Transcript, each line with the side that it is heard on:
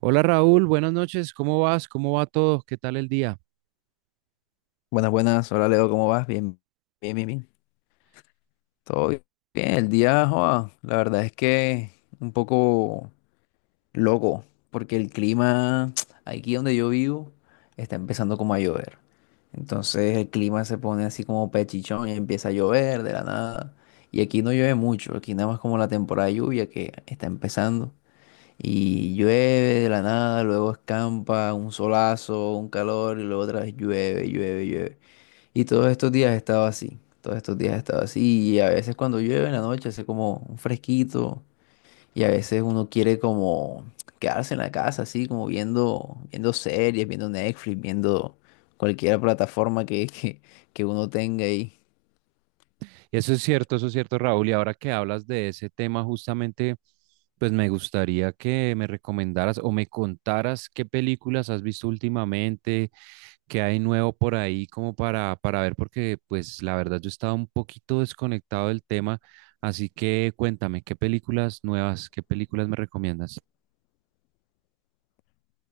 right: Hola Raúl, buenas noches, ¿cómo vas? ¿Cómo va todo? ¿Qué tal el día?
left: Buenas, buenas. Hola Leo, ¿cómo vas? Bien, bien, bien, bien. Todo bien. El día, joa, la verdad es que un poco loco, porque el clima aquí donde yo vivo está empezando como a llover. Entonces el clima se pone así como pechichón y empieza a llover de la nada. Y aquí no llueve mucho, aquí nada más como la temporada de lluvia que está empezando. Y llueve de la nada, luego escampa, un solazo, un calor y luego otra vez llueve, llueve, llueve. Y todos estos días he estado así, todos estos días he estado así. Y a veces cuando llueve en la noche hace como un fresquito y a veces uno quiere como quedarse en la casa, así como viendo, viendo series, viendo Netflix, viendo cualquier plataforma que uno tenga ahí.
right: Eso es cierto Raúl, y ahora que hablas de ese tema justamente, pues me gustaría que me recomendaras o me contaras qué películas has visto últimamente, qué hay nuevo por ahí como para ver, porque pues la verdad yo estaba un poquito desconectado del tema, así que cuéntame, ¿qué películas nuevas, qué películas me recomiendas?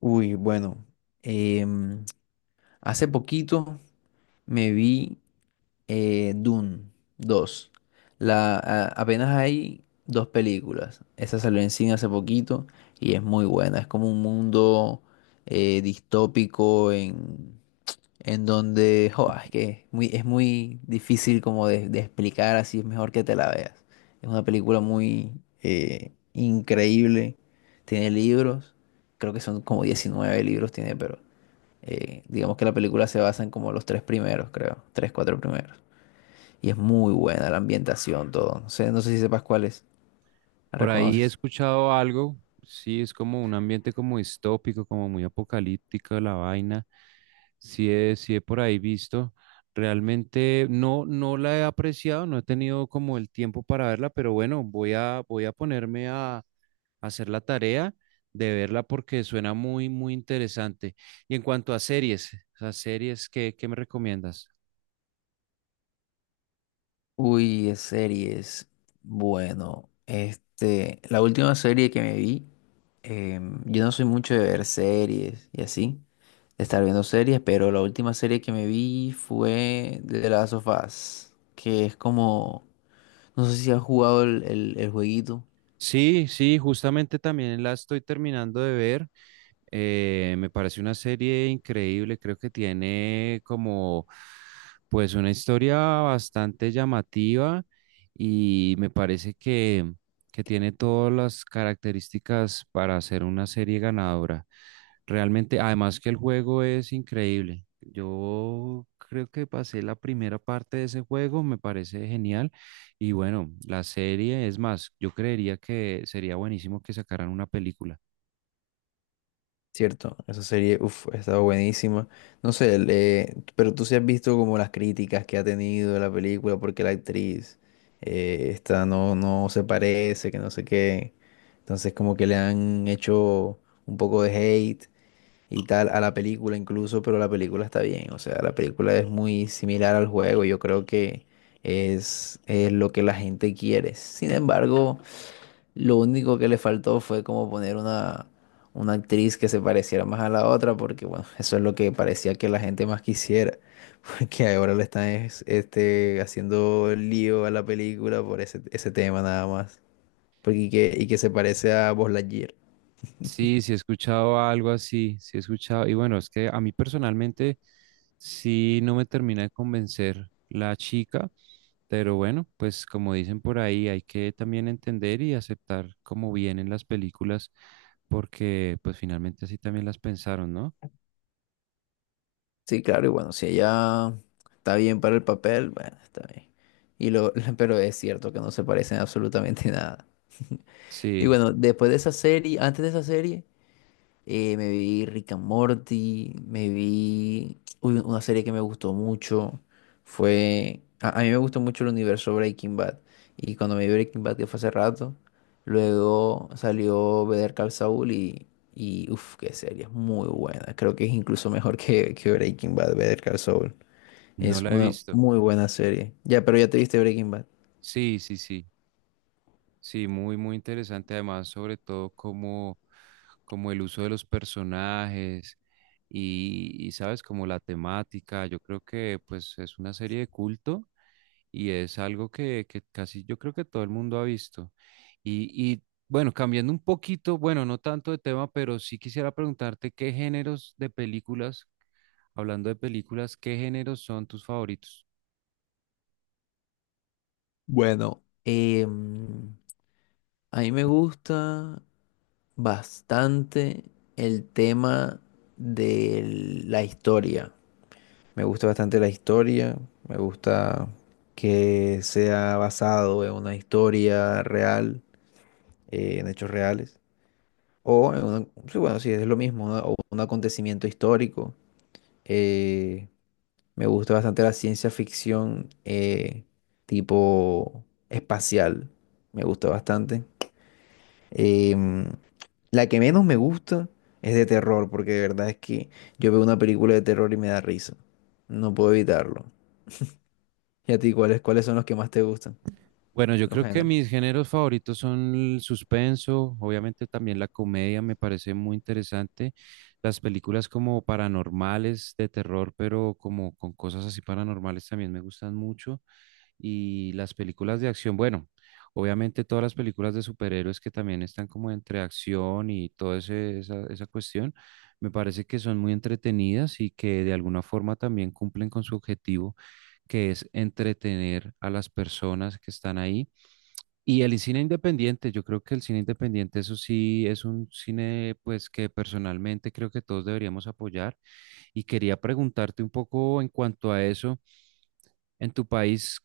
left: Uy, bueno, em, hace poquito me vi Dune dos. Apenas hay dos películas. Esa salió en cine hace poquito y es muy buena. Es como un mundo distópico en donde jo, es que es muy difícil como de explicar, así es mejor que te la veas. Es una película muy increíble. Tiene libros, creo que son como 19 libros tiene, pero digamos que la película se basa en como los tres primeros, creo. Tres, cuatro primeros. Y es muy buena la ambientación, todo. No sé, no sé si sepas cuál es. ¿La
right: Por ahí he
left: reconoces?
right: escuchado algo, sí, es como un ambiente como distópico, como muy apocalíptico la vaina. Sí he por ahí visto. Realmente no, no la he apreciado, no he tenido como el tiempo para verla, pero bueno, voy a ponerme a hacer la tarea de verla porque suena muy, muy interesante. Y en cuanto a series, ¿qué, qué me recomiendas?
left: Uy, es series. Bueno, este, la última serie que me vi, yo no soy mucho de ver series y así, de estar viendo series, pero la última serie que me vi fue de las Last of Us, que es como, no sé si has jugado el jueguito.
right: Sí, sí, justamente también la estoy terminando de ver. Me parece una serie increíble, creo que tiene como pues una historia bastante llamativa y me parece que tiene todas las características para ser una serie ganadora. Realmente, además que el juego es increíble. Yo creo que pasé la primera parte de ese juego, me parece genial. Y bueno, la serie, es más, yo creería que sería buenísimo que sacaran una película.
left: Cierto, esa serie, uff, ha estado buenísima. No sé, pero tú sí has visto como las críticas que ha tenido la película porque la actriz esta no, no se parece, que no sé qué. Entonces como que le han hecho un poco de hate y tal a la película incluso, pero la película está bien. O sea, la película es muy similar al juego. Yo creo que es lo que la gente quiere. Sin embargo... Lo único que le faltó fue como poner una actriz que se pareciera más a la otra, porque bueno, eso es lo que parecía que la gente más quisiera, porque ahora le están haciendo lío a la película por ese tema nada más, porque y que se parece a Buzz Lightyear.
right: Sí, sí he escuchado algo así, sí he escuchado, y bueno, es que a mí personalmente sí no me termina de convencer la chica, pero bueno, pues como dicen por ahí, hay que también entender y aceptar cómo vienen las películas, porque pues finalmente así también las pensaron, ¿no?
left: Sí, claro, y bueno, si ella está bien para el papel, bueno, está bien. Y lo, pero es cierto que no se parecen absolutamente nada. Y
right: Sí,
left: bueno, después de esa serie, antes de esa serie... Me vi Rick and Morty, me vi uy, una serie que me gustó mucho. Fue. A mí me gustó mucho el universo Breaking Bad. Y cuando me vi Breaking Bad, que fue hace rato, luego salió Better Call Saul y. Y uff, qué serie, es muy buena. Creo que es incluso mejor que Breaking Bad, Better Call Saul.
right: no
left: Es
right: la he
left: una
right: visto.
left: muy buena serie. Ya, pero ya te viste Breaking Bad.
right: Sí, sí, sí. Sí, muy, muy interesante. Además, sobre todo como, como el uso de los personajes y, sabes, como la temática. Yo creo que pues es una serie de culto y es algo que casi yo creo que todo el mundo ha visto. Y bueno, cambiando un poquito, bueno, no tanto de tema, pero sí quisiera preguntarte qué géneros de películas, hablando de películas, qué géneros son tus favoritos.
left: Bueno, a mí me gusta bastante el tema de la historia. Me gusta bastante la historia, me gusta que sea basado en una historia real, en hechos reales, o en sí, bueno, sí, es lo mismo, o un acontecimiento histórico. Eh, Me gusta bastante la ciencia ficción tipo espacial, me gusta bastante. Em, la que menos me gusta es de terror, porque de verdad es que yo veo una película de terror y me da risa. No puedo evitarlo. ¿Y a ti cuáles, cuáles son los que más te gustan?
right: Bueno, yo
left: Los
right: creo que
left: géneros.
right: mis géneros favoritos son el suspenso, obviamente también la comedia me parece muy interesante, las películas como paranormales de terror, pero como con cosas así paranormales también me gustan mucho, y las películas de acción, bueno, obviamente todas las películas de superhéroes que también están como entre acción y toda esa, esa cuestión, me parece que son muy entretenidas y que de alguna forma también cumplen con su objetivo, que es entretener a las personas que están ahí y el cine independiente, yo creo que el cine independiente, eso sí, es un cine pues que personalmente creo que todos deberíamos apoyar. Y quería preguntarte un poco en cuanto a eso, en tu país,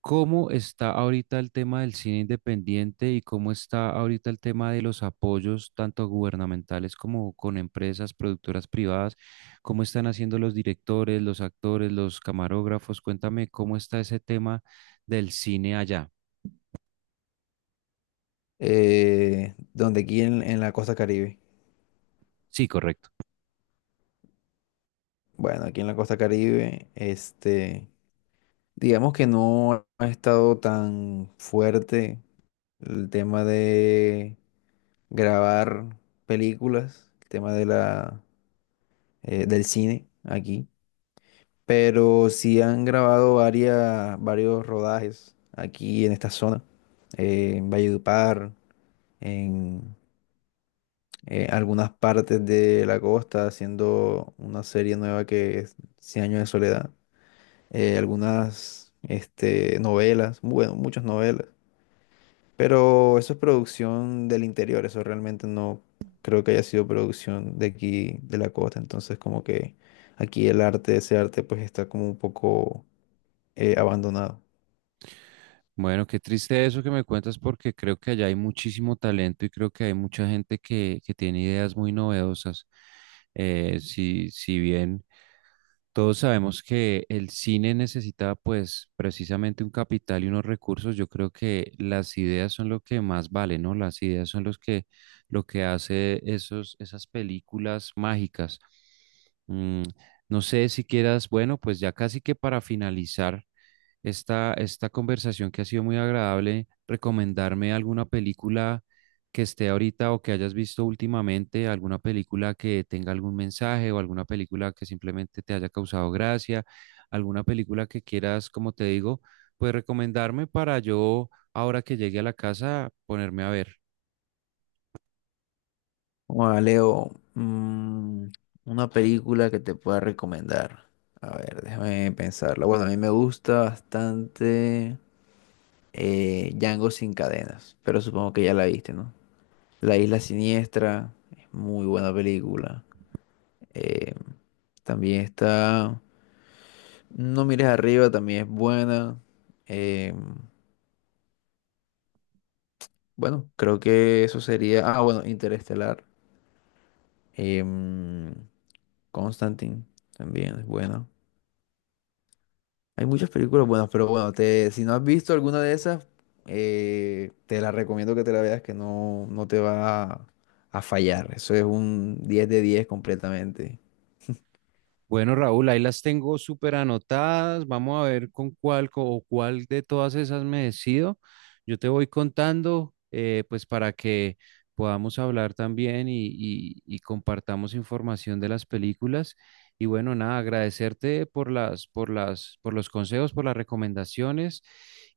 right: ¿cómo está ahorita el tema del cine independiente y cómo está ahorita el tema de los apoyos, tanto gubernamentales como con empresas, productoras privadas? ¿Cómo están haciendo los directores, los actores, los camarógrafos? Cuéntame cómo está ese tema del cine allá.
left: Donde aquí en la costa Caribe.
right: Sí, correcto.
left: Bueno, aquí en la costa Caribe, este, digamos que no ha estado tan fuerte el tema de grabar películas, el tema de la, del cine aquí. Pero sí han grabado varias, varios rodajes aquí en esta zona, en Valledupar, en algunas partes de la costa, haciendo una serie nueva que es Cien años de soledad, algunas este, novelas, bueno, muchas novelas, pero eso es producción del interior, eso realmente no creo que haya sido producción de aquí, de la costa, entonces como que aquí el arte, ese arte pues está como un poco abandonado.
right: Bueno, qué triste eso que me cuentas porque creo que allá hay muchísimo talento y creo que hay mucha gente que tiene ideas muy novedosas. Si, si bien todos sabemos que el cine necesita pues precisamente un capital y unos recursos. Yo creo que las ideas son lo que más vale, ¿no? Las ideas son los que lo que hace esos esas películas mágicas. Mm, no sé si quieras, bueno, pues ya casi que para finalizar esta conversación que ha sido muy agradable, recomendarme alguna película que esté ahorita o que hayas visto últimamente alguna película que tenga algún mensaje o alguna película que simplemente te haya causado gracia, alguna película que quieras, como te digo, pues recomendarme para yo, ahora que llegue a la casa, ponerme a ver.
left: Hola, Leo, una película que te pueda recomendar. A ver, déjame pensarla. Bueno, a mí me gusta bastante Django sin cadenas, pero supongo que ya la viste, ¿no? La Isla Siniestra, es muy buena película. Eh, También está No mires arriba, también es buena. Eh, bueno, creo que eso sería... Ah, bueno, Interestelar. Em, Constantine, también es buena. Hay muchas películas buenas, pero bueno, si no has visto alguna de esas, te la recomiendo que te la veas, que no, no te va a fallar. Eso es un 10/10 completamente.
right: Bueno, Raúl, ahí las tengo súper anotadas. Vamos a ver con cuál co- o cuál de todas esas me decido. Yo te voy contando, pues para que podamos hablar también y compartamos información de las películas. Y bueno, nada, agradecerte por por los consejos, por las recomendaciones.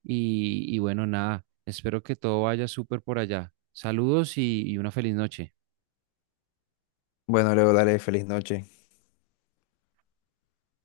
right: Y bueno, nada, espero que todo vaya súper por allá. Saludos y una feliz noche.
left: Bueno, luego dale, feliz noche.